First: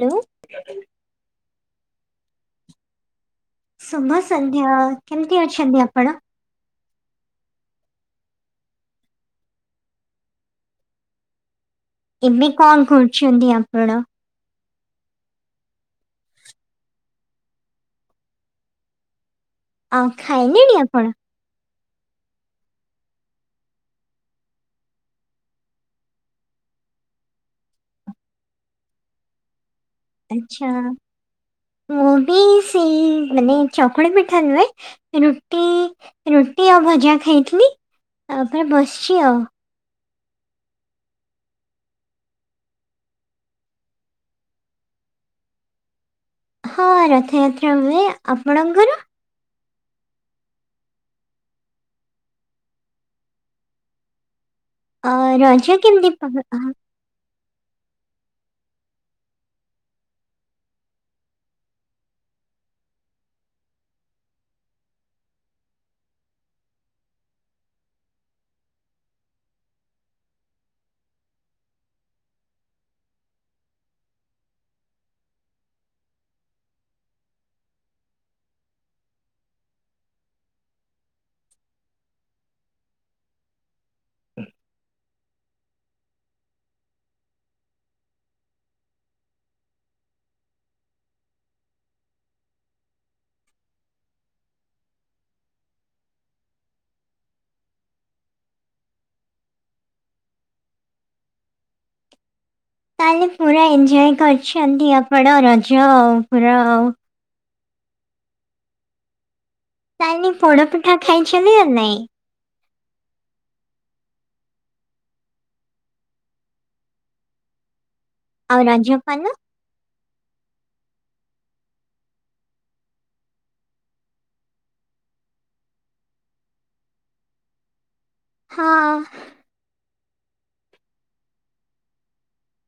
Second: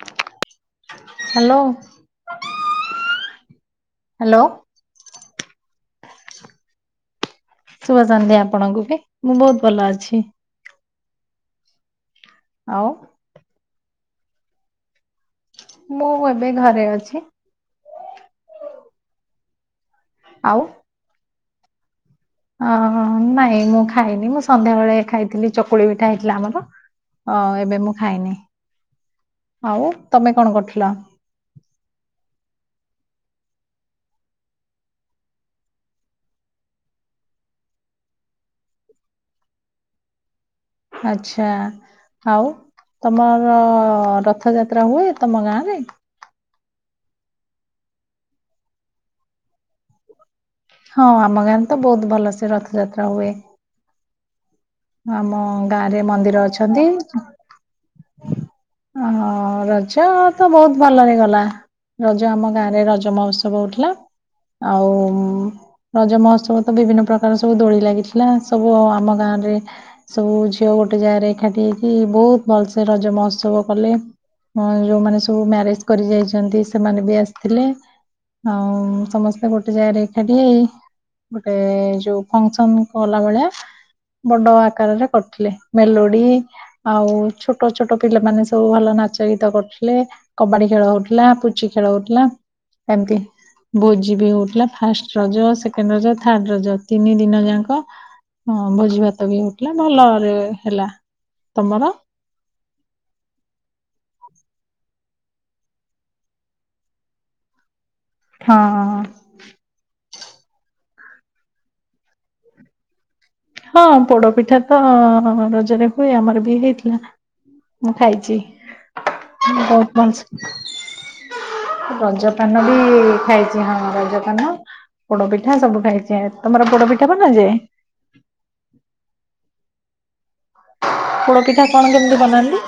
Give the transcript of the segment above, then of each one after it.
Hello hello. Hello ଶୁଭସନ୍ଧ୍ୟା, କେମିତି ଅଛନ୍ତି ଆପଣ? ଶୁଭସନ୍ଧ୍ୟା ଆପଣଙ୍କୁ ବି, ମୁଁ ବହୁତ ଭଲ ଅଛି। ଏବେ ଆଉ କଣ କରୁଛନ୍ତି ଆପଣ? ମୁଁ ଏବେ ଘରେ ଅଛି। ଆଉ ଖାଇଲେଣି ଆପଣ? ଅହ ନାଇଁ ମୁଁ ଖାଇନି ମୁଁ ସନ୍ଧ୍ୟାବେଳେ ଖାଇଥିଲି ଚକୁଳି ପିଠା ହେଇଥିଲା ଆମର। ଅ ଏବେ ମୁଁ ଖାଇନି। ଆଉ ତମେ କଣ ଆଛା କରୁଥିଲ? ମୁଁ ବି ସେଇ ମାନେ ବି ଚକୁଳି ପିଠା ନୁହେଁ, ରୁଟି, ରୁଟି ଆଉ ଭଜା ଖାଇଥିଲି। ତା ଆପେ ବସଛି ଆଉ। ଆଛା। ଆଉ ତମର ରଥଯାତ୍ରା ହୁଏ, ତମ ଗାଁ ରେ? ହଁ ରଥଯାତ୍ରା ହୁଏ ଆପଣଙ୍କର? ହଁ ଆମ ଗାଁରେ ତ ବହୁତ ଭଲ ସେ ରଥଯାତ୍ରା ହୁଏ। ଅ ଆମ ରଜ ଗାଁ ରେ କେମିତି ପାଳ ମନ୍ଦିର ଅ ଅଛନ୍ତି ଅ ରଜ ତ ବହୁତ ଭଲରେ ଗଲା। ରଜ ଆମ ଗାଁରେ ରଜ ମହୋତ୍ସବ ହଉଥିଲା। ଆଉ ରଜ ମହୋତ୍ସବ ତ ବିଭିନ୍ନ ପ୍ରକାର ସବୁ ଦୋଳି ଲାଗିଥିଲା, ସବୁ ଅ ଆମ ଗାଁରେ ସବୁ ଝିଅ ଗୋଟେ ଜାଗାରେ ଏକାଠି ହେଇକି ବହୁତ ଭଲସେ ରଜ ମହୋତ୍ସବ କଲେ। ହଁ ଯୋଉମାନେ ସବୁ ମ୍ୟାରେଜ୍ କରି ଯାଇଛନ୍ତି, ସେମାନେ ବି ଆସଥିଲେ। ଆଉ ସମସ୍ତେ ଗୋଟେ ଜାଗାରେ ଏକାଠି ହେଇ ଗୋଟେ ଯୋଉ ଫଙ୍କସନ କଲା ବଳିଆ ବଡ ଆକାରରେ କରୁଥିଲେ, ମେଲୋଡି ଆଉ ଛୋଟ ଛୋଟ ପିଲାମାନେ ସବୁ ଭଲ ନାଚ ଗୀତ କରୁଥିଲେ, କବାଡି ଖେଳ ହଉଥିଲା, ପୁଚି ଖେଳ ହଉଥିଲା ଏମିତି। ଭୋଜି ବି ହଉଥିଲା first Raja, second Raja, third Raja ତିନି ଦିନ ଯାଙ୍କ ହଁ ଭୋଜି ଭାତ ବି ହଉଥିଲା, ଭଲରେ ହେଲା। ତମର? ତାହେଲେ ପୁରା ଏନ୍ଜୟ କର ଛନ୍ତି ଆପଣ ରଜ ପୁରାଉ ହଁ। ତାନି ପୋଡପିଠା ଖାଇଛନ୍ତି ନା ନାଇଁ? ହଁ ପୋଡ ପିଠା ତ ହ ରଜରେ ହୁଏ, ଆମର ବି ହେଇଥିଲା। ମୁଁ ଖାଇଛି ଆଉ ରଜପାନ? [unintelligible] ରଜପାନ ବି ଖାଇଛି। ହଁ ରଜପାନ ଅ ପୋଡ ପିଠା ସବୁ ଖାଇଛି। ତମର ପୋଡ ପିଠା ବନାଯାଏ? ହଁ। ପୋଡ ପିଠା କଣ କେମିତି ବନାନ୍ତି?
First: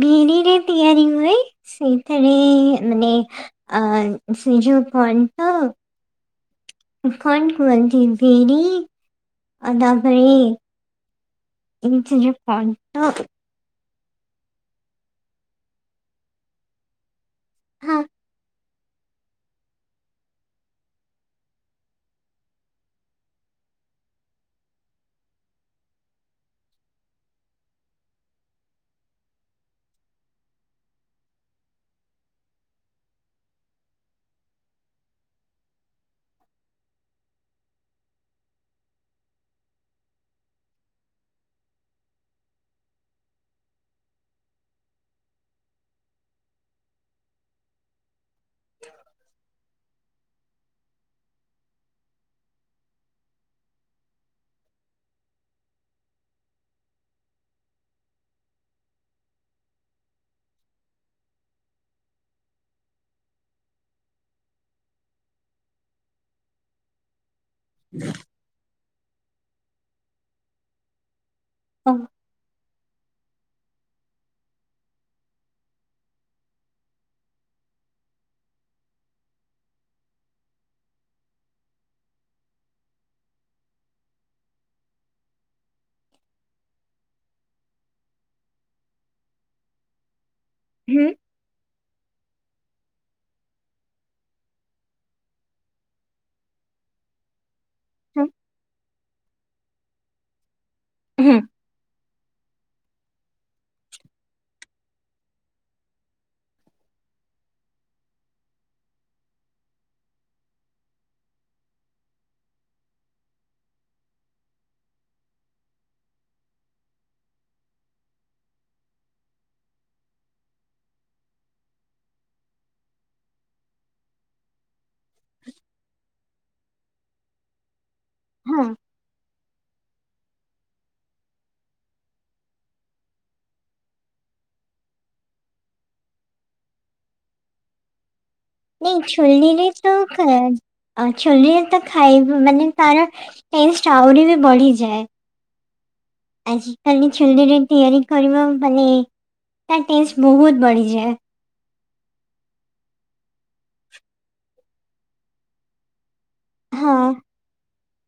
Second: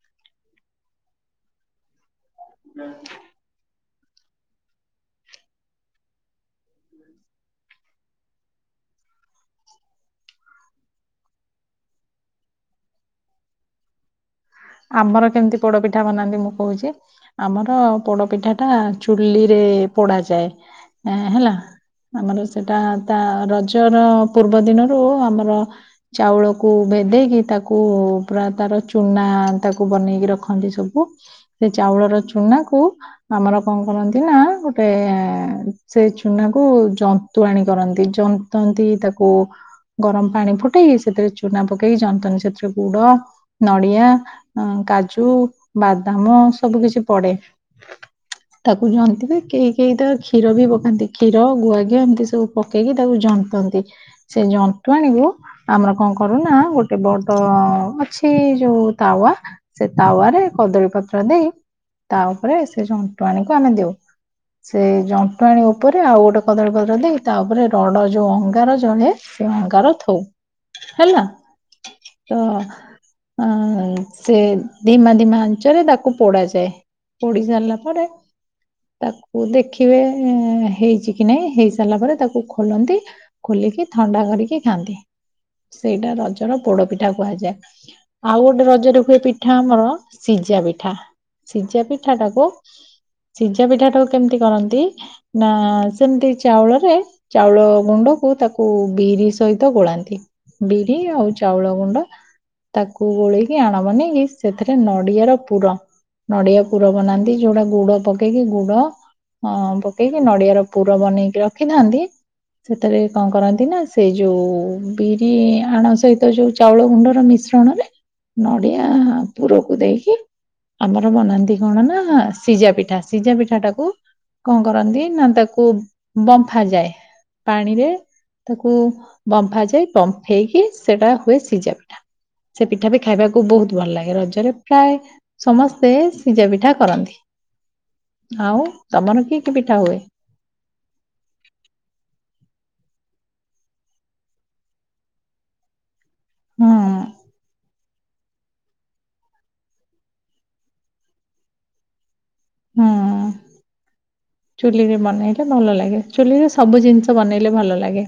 ବିରିରେ ତିଆରି ହୁଏ। ସେଇଥିରେ ମାନେ ଆ ସିଯୁ କଣନ୍ତ? କଣ କୁଅନ୍ତି। ବିରି ଆଦାଭଳି ଇ ସିଜଉ କନ୍ତ ଆମର କେମିତି ପୋଡପିଠା ବନାନ୍ତି? ମୁଁ କହୁଛି, ଆମର ହଁ ପୋଡପିଠା ଟା ଚୁଲିରେ ଏ ପୋଡ଼ା ଯାଏ ଏଁ ହେଲା। ଆମର ସେଟା ତା ରଜର ପୂର୍ବ ଦିନରୁ ଆମର ଚାଉଳକୁ ଭେ ଭେଦେଇକି, ତାକୁ ପୁରା ତାର ଚୁନା ଆ ତାକୁ ବନେଇକି ରଖନ୍ତି ସବୁ। ସେ ଚାଉଳର ଚୁନାକୁ ଆମର କଣ କରନ୍ତି ନା ଗୋଟଏ -ଏଁ ସେ ଚୁନାକୁ ଜନ୍ତୁଆଣି କରନ୍ତି। ଜନ୍ତନ୍ତି ତାକୁ ଗରମ ପାଣି ଫୁଟେଇକି, ସେଥିରେ ଚୁନା ପକେଇକି ଯନ୍ତନ୍ତି। ସେଥିରେ ଗୁଡ, ନଡିଆ ଆ କାଜୁ, ବାଦାମ ସବୁ କିଛି ପଡେ। ତାକୁ ଜନ୍ତିବେ। କେହି କେହି ତ କ୍ଷୀର ବି ପକାନ୍ତି। କ୍ଷୀର ଗୁଆଘିଅ ଏମିତି ସବୁ ପକେଇକି ତାକୁ ଜ ଜନ୍ତନ୍ତି। ସେ ଜନ୍ତୁଆଣୀକୁ ଆମର କଣ କରୁନା ଗୋଟେ ବଡ ଅଁ ଅଛି ଏ ଯୋଉ ତାୱା ସେ ତାୱରେ କଦଳୀ ପତ୍ର ଦେଇ, ତା ଉପରେ ସେ ଜନ୍ତୁଆଣୀ କୁ ଆମେ ଦେଉ। ସେ ଜଣ୍ଟୁଆଣି ଉପରେ, ଆଉ ଗୋଟେ କଦଳୀପତ୍ର ଦେଇ ତାପରେ ରଡ ଯୋଉ ଅଙ୍ଗାର ଜଳେ ସେ ଅଙ୍ଗାର ଥୋଉ ହେଲା। ଓ, ତ ଆଁ ସେ ଧିମା ଧିମା ଆଞ୍ଚରେ ତାକୁ ପୋଡ ଯାଏ ପୋଡି ସାରିଲା ପରେ ତାକୁ ଦେଖିବେ ଏ ହେଇଛି କି ନାଇଁ ହେଇସାରିଲା ପରେ ତାକୁ ଖୋଲନ୍ତି ଖୋ ଲିକି ଥଣ୍ଡା କରିକି ଖାଆନ୍ତି। ସେଇଟା ରଜର ପୋଡ ପିଠା କୁହାଯାଏ ଆଉ ଗୋଟେ ରଜରେ ଏ ପିଠା ଆମର ସିଝା ପିଠା ହୁଁ ସିଝା ପିଠା ଟାକୁ ସିଝା ପିଠା ଟାକୁ କେମିତି କରନ୍ତି ନା ସେମିତି ଚାଉଳରେ ଚାଉଳ ହୁଁ, ଗୁଣ୍ଡକୁ ତାକୁ ବିରି ସହିତ ଗୋଳାନ୍ତି ବିରି ଆଉ ହୁଁ, ଚାଉଳ ଗୁଣ୍ଡ ତାକୁ ଗୋଳେଇକି ଆଣ ନଡିଆ ର ପୁର ନଡିଆ ପୁର ବନାନ୍ତି ଯୋଉଟା ଗୁଡ ପକେଇକି ଗୁଡ ହଁ ପକେଇକି ନଡିଆ ର ପୁର ବନେଇକି ରଖିଥାନ୍ତି। ସେଥିରେ କଣ କରନ୍ତି ନା ସେ ଯୋଉ ବିରି ଆଣ ସହିତ ଯୋଉ ଚାଉଳ ଗୁଣ୍ଡର ମି ଶ୍ରଣରେ ନଡିଆ ପୁରକୁ ଦେଇକି ଆମର ବନାନ୍ତି କଣ ନା ସିଝା ପିଠା ସିଝା ପିଠା ଟାକୁ କଣ କରନ୍ତି ନା ତାକୁ ବମ୍ଫା ଯାଏ ପାଣିରେ ହଁ ତାକୁ ବମ୍ଫା ଯାଏ ବମ୍ଫେଇକି ସେଟା ହୁଏ ସିଝା ପିଠା ସେ ପିଠା ବି ଖାଇବା କୁ ବୋହୁତ ଭଲ ଲାଗେ ରଜରେ ପ୍ରାୟ ସମସ୍ତେ ସିଝା ପିଠା କରନ୍ତି। ଆଉ ନ ତମର କି କି ଚୁଲିରେ ପିଠା ହୁଏ? ତ ଚୁଲିରେ ତ ଖାଇବ ମାନେ ତାର ଟେଷ୍ଟ ଆହୁରି ବି ବଢିଯାଏ ହୁଁ ଆଜିିକାଲି ଚୁଲିରେ ତିଆରି କରିବ ମାନେ ତା ଟେଷ୍ଟ ବହୁତ ବଢିଯାଏ। ହୁଁ ଚୁଲିରେ ବନେଇଲେ ଭଲ ଲାଗେ। ଚୁଲିରେ ସବୁ ହଁ ଜିନିଷ ବନେଇଲେ ଭଲ ଲାଗେ।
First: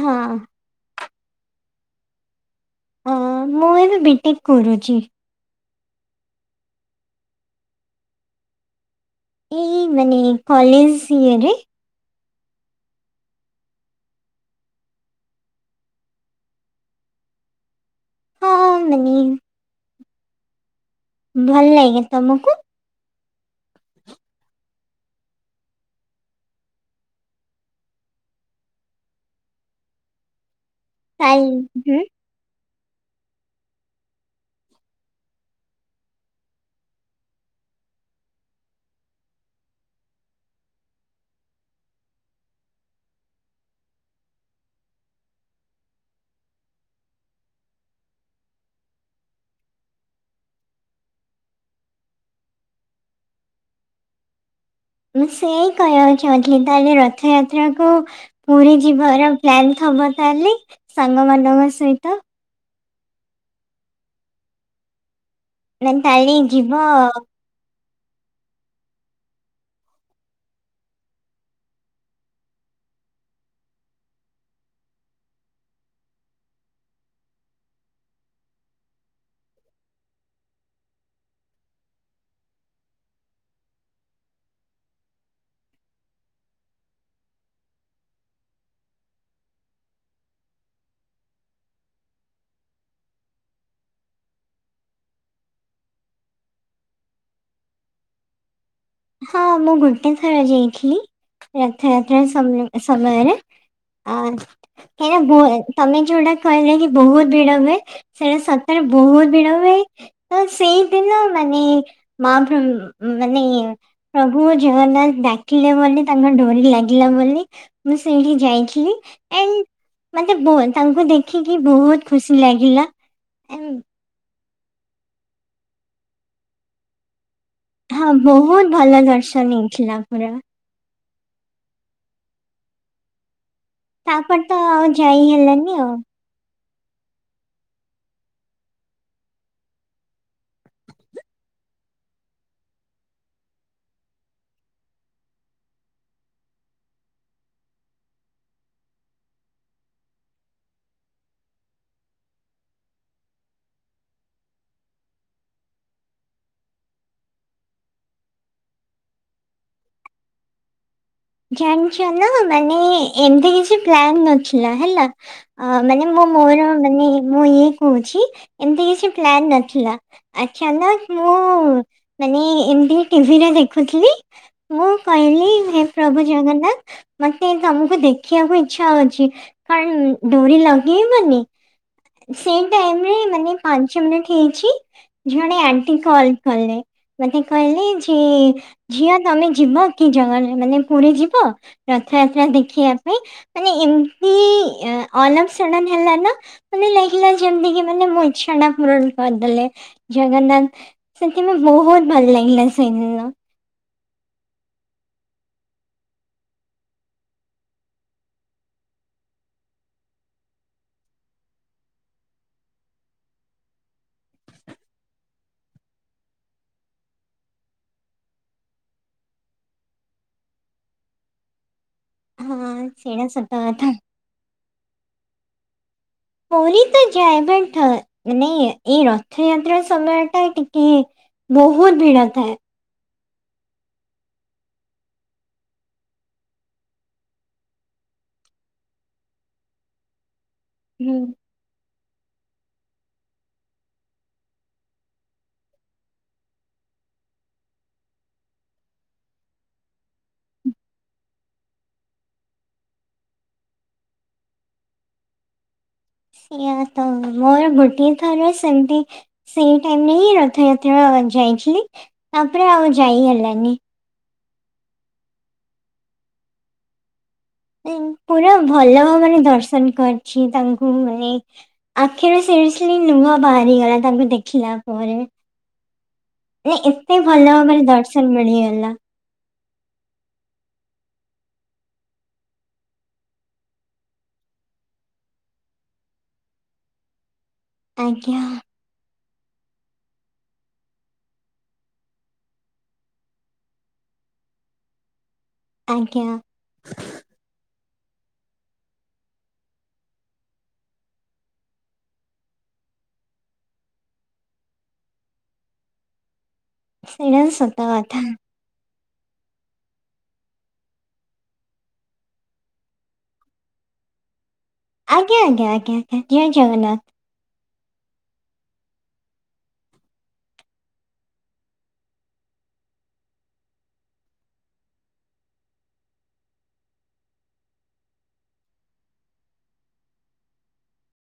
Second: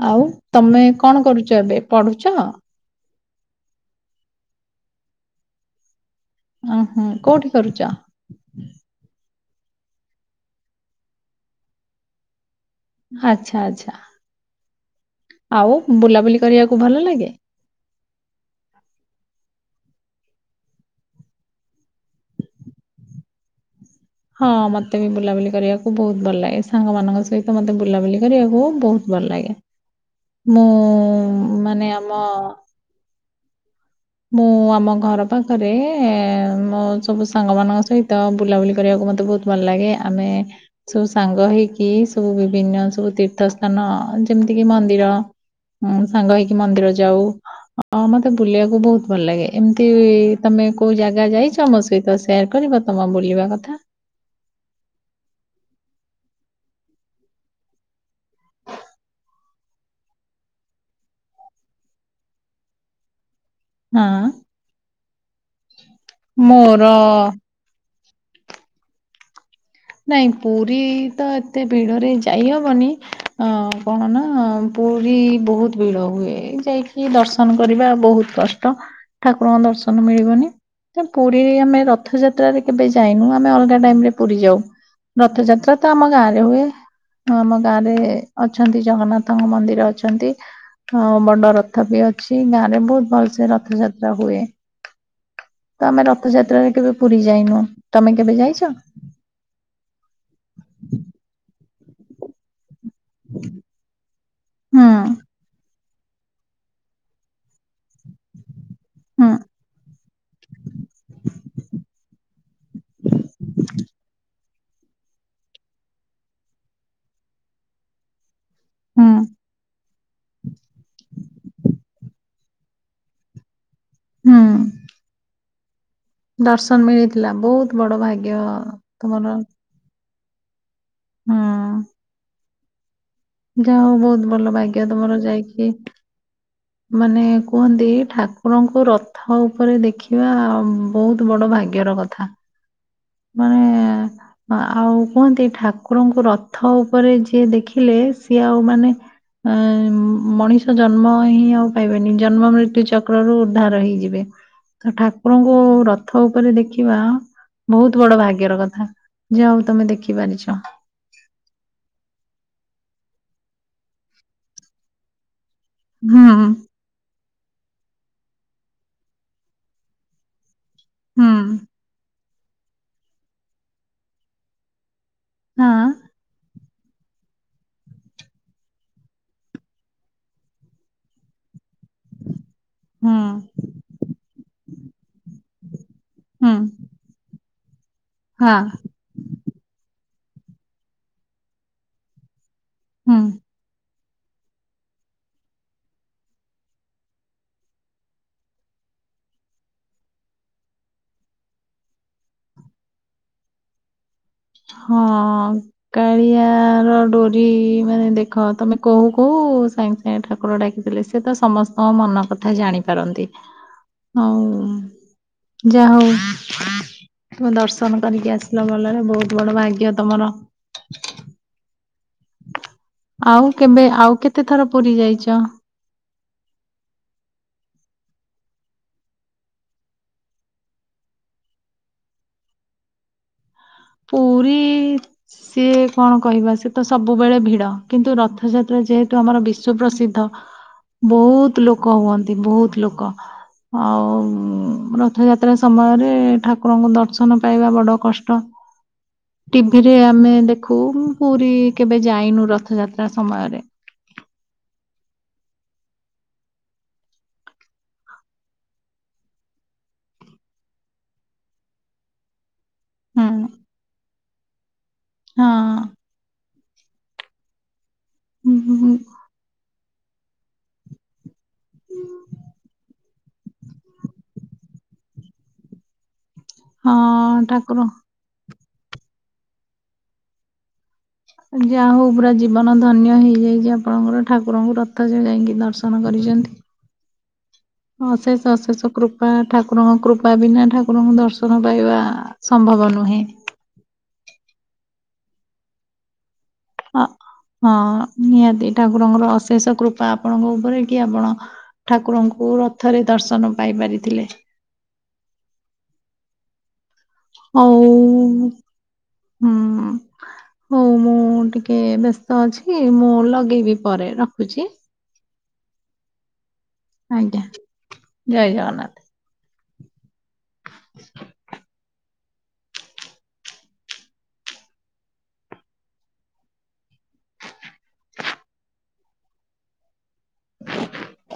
ହଁ ଆଉ ତମେ କଣ କରୁଛ ଏବେ ପଢୁଚ? ହଁ ମୁଁ ଏବେ ବି ଟିକେ କରୁଚି। ଓ ହୋ କୋଉଠି କରୁଚ? ଏଇ ମାନେ କଲେଜ ଇଏରେ ଆଚ୍ଛା ଆଚ୍ଛା। ଆଉ ବୁଲାବୁଲି କରିବାକୁ ଭଲ ଲାଗେ? ହଁ ମାନେ ଭଲ ଲାଗେ ତମକୁ? ହଁ ମତେ ବି ବୁଲାବୁଲି କରିବାକୁ ବହୁତ ଭଲ ଲାଗେ। ସାଙ୍ଗ ମାନଙ୍କ ସହିତ ମତେ ବୁଲାବୁଲି କରିବାକୁ ବୋହୁତ ଭଲ ଲାଗେ ମୁଁ ତାଇ ମାନେ ହୁଁ। ଆମ ମୁଁ ଆମ ଘର ପାଖରେ ମୋ ସବୁ ସାଙ୍ଗ ମାନଙ୍କ ସହିତ ବୁଲାବୁଲି କରିବାକୁ ମତେ ବୋହୁତ ଭଲ ଲାଗେ ଆମେ ସବୁ ସାଙ୍ଗ ହେଇକି ସବୁ ବିଭିନ୍ନ ସବୁ ତୀର୍ଥସ୍ଥାନ ଯେମିତି କିି ମନ୍ଦିର ସାଙ୍ଗ ହେଇକି ମନ୍ଦିର ଯାଉ ମତେ ବୁଲିବାକୁ ବୋହୁତ ଭଲ ଲାଗେ ଏମିତି ତମେ କୋଉ ଜାଗା ଯାଇଛ ମୋ ସହିତ ସେୟାର କରିବ ତମ ବୁଲିବା କଥା। ମୁଁ ସେୟା କହିବାକୁ ଚାହୁଁଥିଲି ତାହେଲେ ରଥଯାତ୍ରାକୁ ପୁରୀ ଯିବାର ପ୍ଲାନ୍ ହବ ତାହେଲେ ସାଙ୍ଗ ମାନଙ୍କ ସହିତ ହଁ ନା ତାହେଲେ ଯିବ ମୋର ନାଇଁ ପୁରୀ ତ ଏତେ ଭିଡରେ ଯାଇହବନି ଅ କଣ ନା ପୁରୀ ବୋହୁତ ଭିଡ ହୁଏ ଯାଇକି ଦର୍ଶନ କରିବା ବୋହୁତ କଷ୍ଟ ଠାକୁରଙ୍କ ଦର୍ଶ ନ ମିଳିବନି ପୁରୀରେ ଆମେ ରଥଯାତ୍ରାରେ କେବେ ଯାଇନୁ ଆମେ ଅଲଗା ଟାଇମରେ ପୁରୀ ଯାଉ। ରଥଯାତ୍ରା ତ ଆମ ଗାଁ ରେ ହୁଏ। ହଁ ଆମ ଗାଁରେ ଅଛନ୍ତି। ଜଗନ୍ନାଥଙ୍କ ମନ୍ଦିର ଅଛନ୍ତି। ଆ ବଡ ରଥ ବି ଅଛି ଗାଁ ରେ ବୋହୁତ ଭଲସେ ରଥଯାତ୍ରା ହୁଏ। ତ ଆମେ ରଥଯାତ୍ରାରେ କେବେ ପୁରୀ ଯାଇନୁ। ତମେ କେବେ ଯାଇଚ? ହଁ ମୁଁ ଗୋଟେ ଥର ଯାଇଥିଲି ରଥଯାତ୍ରା ସମୟରେ ଆ ହୁଁ ଏଇନା ତମେ ଯୋଉଟା କହିଲ କି ବହୁତ ଭିଡ ହୁଏ ସେଇଟା ସ ତା ବହୁତ ହୁଁ ଭିଡ ହୁଏ ତ ସେଇଦିନ ମାନେ ମା କ ମାନେ ପ୍ରଭୁ ଜଗନ୍ନାଥ ଡାକିଲେ ବୋଲି ତାଙ୍କ ଡୋରି ଲାଗିଲା ବୋଲି ମୁଁ ସେଇଠି ହୁଁ ଯାଇଥିଲି [unintelligible] ତାଙ୍କୁ ଦେଖିକି ବହୁତ ଖୁସି ଲାଗିଲା ଆନ୍ ହଁ। ଦର୍ଶନ ମିଳିଥି ହଁ ବହୁତ ଭଲ ତମର ଦର୍ଶନ ହେଇଥିଲା ପୁରା ହୁଁ। ଯା ହଉ ବହୁତ ତାପରେ ଭଲ ତ ଭାଗ୍ୟ ଆଉ ତମର ଯାଇ ଯାଇକି ହେଲାନି ଆଉ। ମାନେ କୁହନ୍ତି ଠାକୁରଙ୍କୁ ରଥ ଉପରେ ଦେଖିବା ବହୁତ ବଡ ଭାଗ୍ୟ ର ଭାଗ୍ୟର କଥା ମାନେ ଆଉ କୁହନ୍ତି ଠାକୁରଙ୍କୁ ରଥ ଉପରେ ଯିଏ ଦେଖିଲେ ସିଏ ଆଉ ମାନେ ଆ ମଣିଷ ଜନ୍ମ ହିଁ ଆଉ ପାଇବେନି ଜନ୍ମ ମୃତ୍ୟୁ ଚକ୍ରରୁ ଉଦ୍ଧାର ହେଇଯିବେ। ତ ଠାକୁରଙ୍କୁ ରଥ ଉପରେ ଦେଖିବା ବହୁତ ବଡ ଭାଗ୍ୟର କଥା ଯାହାହଉ ତମେ ଦେଖି ପାରିଛ। ଜାଣିଛ ନା ମାନେ ଏମିତି କିଛି ପ୍ଲାନ ନଥିଲା ହେଲା ଆ ମାନେ ମୁଁ ମର ମାନେ ମୁଁ ଇଏ କହୁଛି ଏମିତି କିଛି ପ୍ଲାନ ନଥିଲା ଅଚାନକ ମୁଁ ମାନେ ଏମିତି ଟିଭିରେ ଦେଖୁଥିଲି ମୁଁ କହିଲି ପ୍ରଭୁ ଜଗନ୍ନାଥ ମତେ ତମକୁ ଦେଖିବାକୁ ଇଚ୍ଛା ହଉଛି କାଇଁ ଡୋରି ଲଗେଇବନି? ସେଇ ଟାଇମ୍ ରେ ମାନେ ପାଞ୍ଚ ମିନିଟ ହେଇଚି ଜଣେ ମତେ କଲ୍ କଲେ ମତେ କହିଲେ ଯେ ଝିଅ ତମେ ଯିବ। କି ଜଗନ୍ନା ମାନେ ପୁରୀ ଯିବ ରଥଯାତ୍ରା ଦେଖିବା ପାଇଁ ମାନେ ଏମ ଅଁ [unintelligible] ହେଲା ନା ମାନେ ଲାଗିଲା ଯେମିତି କି ମାନେ ମୋ ଇଚ୍ଛାଟା ପୂରଣ କରିଦେଲେ। ଜଗନ୍ନାଥ ସେଥିପାଇଁ ବହୁତ ଭଲ ଲାଗିଲା ସେହିଦିନ। ହଁ କାଳିଆ ର ଡୋରି ମାନେ ଦେଖ ତମେ କହୁ କହୁ ହୁ ସାଙ୍ଗେ ସାଙ୍ଗେ ଠାକୁର ଡାକିଥିଲେ ସେ ତ ସମସ୍ତଙ୍କ ମନ କଥା ଜାଣିପାରନ୍ତି। ହଉ। ଯା ହଉ ତମ ଦର୍ଶନ କରିକି ଆସିଲ ଭଲରେ ବହୁତ ବଡ ଭାଗ୍ୟ ତମର। ହଁ ସେଇଟା ଆଉ ସତ କେବେ କଥା ଆଉ କେତେ ଥର ପୁରୀ ଯାଇଚ? ପୁରୀ ତ ଯାଏ ବଟ୍ ହଁ ମାନେ ଏଇ ରଥଯାତ୍ରା ସମୟ ଟା ଟିକେ ବହୁତ ଭିଡ଼ ଥାଏ। ପୁରୀ ସିଏ କଣ କହିବା ସେ ତ ସବୁବେଳେ ଭିଡ କିନ୍ତୁ ରଥଯାତ୍ରା ଯେହେତୁ ଆମର ବିଶ୍ଵ ପ୍ରସିଦ୍ଧ ହୁଁ ବହୁତ ଲୋକ ହୁଅନ୍ତି ବହୁତ ଲୋକ। ଆଉ ରଥଯାତ୍ରା ସମୟରେ ଠାକୁରଙ୍କୁ ଦର୍ଶନ ପାଇବା ବଡ କଷ୍ଟ। ଟିଭିରେ ଆମେ ଦେଖୁ ପୁରୀ କେବେ ଯାଇନୁ ରଥଯାତ୍ରା ସମୟରେ। ସେଇଆ ତ ମୋର ଗୋଟିଏ ଥର ସେମିତି ସେଇ ଟାଇମ୍ ରେ ହିଁ ରଥଯାତ୍ରା ତ ଯାଇଥିଲି ତାପରେ ଆଉ ଯାଇ ହୁଁ ହେଲାନି। ହଁ। ପୁରା ହୁଁ ହୁଁ, ହୁଁ। ଭଲ ମାନେ ଦର୍ଶନ କରିଛି ତାଙ୍କୁ ମାନେ ଆଖିରୁ ସିରିସିଲି ଲୁହ ବାହାରିଗଲା ତାଙ୍କୁ ଦେଖିଲା ପରେ। ଏତେ ହଁ ଭଲ ମାନେ ଠାକୁର ଦର୍ଶନ ମିଳିଗଲା। ଯାହା ହଉ ପୁରା ଜୀବନ ଧନ୍ୟ ହେଇଯାଇଛି ଆପଣଙ୍କର ଠାକୁରଙ୍କୁ ରଥ ଯାଇକି ଦର୍ଶନ କରିଛନ୍ତି। ଆଜ୍ଞା ଅଶେଷ ଅଶେଷ କୃପା। ବା ଠାକୁରଙ୍କ କୃପା ବିନା ଠାକୁରଙ୍କୁ ଦର୍ଶନ ପାଇବା ସମ୍ଭବ ନୁହେଁ। ଆଜ୍ଞା। ହଁ। ହଁ ନିହାତି ଠାକୁରଙ୍କର ଅଶେଷ କୃପା ଆପଣଙ୍କ ଉପରେ କି ଆପଣ ଠାକୁରଙ୍କୁ ରଥରେ ଦର୍ଶନ ପାଇ ପାରିଥିଲେ। ସେଇଟା ସତ କଥା ହଉ-ଉ ହଁ। ହଉ ମୁଁ ଟିକେ ବ୍ୟସ୍ତ ଅଛି, ମୁଁ ଲଗେଇବି ପରେ ରଖୁଛି। ଆଜ୍ଞ ଆଜ୍ଞା ଆଜ୍ଞା ଆଜ୍ଞା ଜଗନ୍ନାଥ। ଆଜ୍ଞା, ଜୟ ଜଗନ୍ନାଥ।